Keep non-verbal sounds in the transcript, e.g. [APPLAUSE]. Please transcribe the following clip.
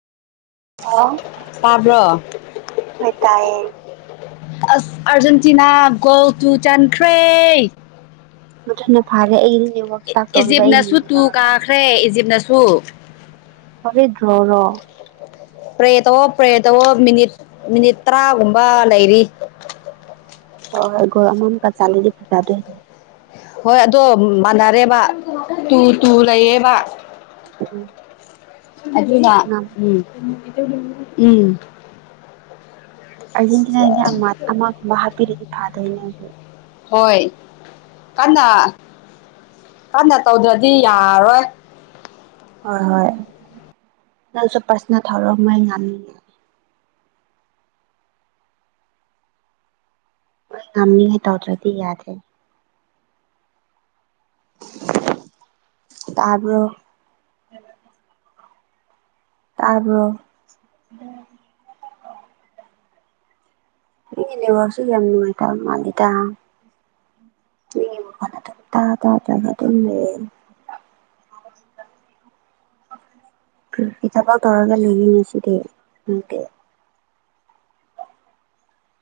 ꯑꯣ ꯇꯥꯕ꯭ꯔꯣ ꯍꯣꯏ ꯇꯥꯏꯌꯦ ꯑꯁ ꯑꯔꯖꯦꯟꯇꯤꯅꯥ ꯒꯣ ꯇꯨ ꯆꯥꯟꯈ꯭ꯔꯦ ꯐꯖꯅ ꯐꯥꯔꯦ ꯑꯩ ꯏ ꯏꯖꯤꯞꯅꯁꯨ ꯌꯦꯡꯒꯦ ꯇꯨ ꯇꯧꯔꯒ ꯀꯥꯈ꯭ꯔꯦ ꯏꯖꯤꯞꯅꯁꯨ ꯐꯔꯦ ꯗꯔꯣ ꯔꯣ ꯄ꯭ꯔꯦ ꯇꯧꯑꯣ ꯄ꯭ꯔꯦ ꯇꯧꯑꯣ ꯃꯤꯅꯤꯠ ꯃꯤꯅꯤꯠ ꯇꯔꯥꯒꯨꯝꯕ ꯂꯩꯔꯤ ꯍꯣꯏ ꯍꯣꯏ ꯒꯣꯜ ꯑꯃꯃꯨꯝꯀ ꯆꯟꯂꯗꯤ ꯐꯖꯗꯄꯏꯅꯤ ꯍꯣꯏ ꯑꯗꯣ ꯃꯥꯟꯅꯔꯦꯕ ꯇꯨ ꯇꯨ ꯂꯩꯌꯦꯕ ꯎꯝ ꯑꯗꯨꯅ ꯎꯝ ꯎꯝ ꯑꯥꯔꯖꯦꯟꯇꯤꯅꯥꯒꯤ ꯑꯃ ꯑꯃꯒꯨꯝꯕ ꯍꯥꯞꯄꯤꯔꯗꯤ ꯐꯗꯨꯏꯅꯦ ꯍꯧꯖꯤꯛ ꯍꯣꯏ ꯀꯟꯅꯥ ꯀꯟꯅ ꯇꯧꯗ꯭ꯔꯗꯤ ꯌꯥꯔꯣꯏ ꯍꯣꯏ ꯍꯣꯏ ꯅꯪꯁꯨ ꯄꯔꯁꯅꯦꯜ ꯊꯔꯛꯑꯣ ꯃꯣꯏ ꯉꯝꯅꯤꯌꯦ ꯍꯣꯏ ꯉꯝꯃꯤꯒꯩ ꯇꯧꯗ꯭ꯔꯗꯤ ꯌꯥꯗ꯭ꯗꯦ ꯇꯕ꯭ꯔꯣ ꯇꯥꯕ꯭ꯔꯣ ꯅꯪꯒꯤ ꯅꯦꯠꯋꯥꯛꯁꯨ ꯌꯥꯝ ꯅꯨꯡꯉꯥꯏꯇꯕ ꯃꯥꯜꯂꯤꯗ [UNINTELLIGIBLE] ꯀꯔꯤ ꯊꯕꯛ ꯇꯧꯔꯒ ꯂꯩꯅꯤ ꯉꯁꯤꯗꯤ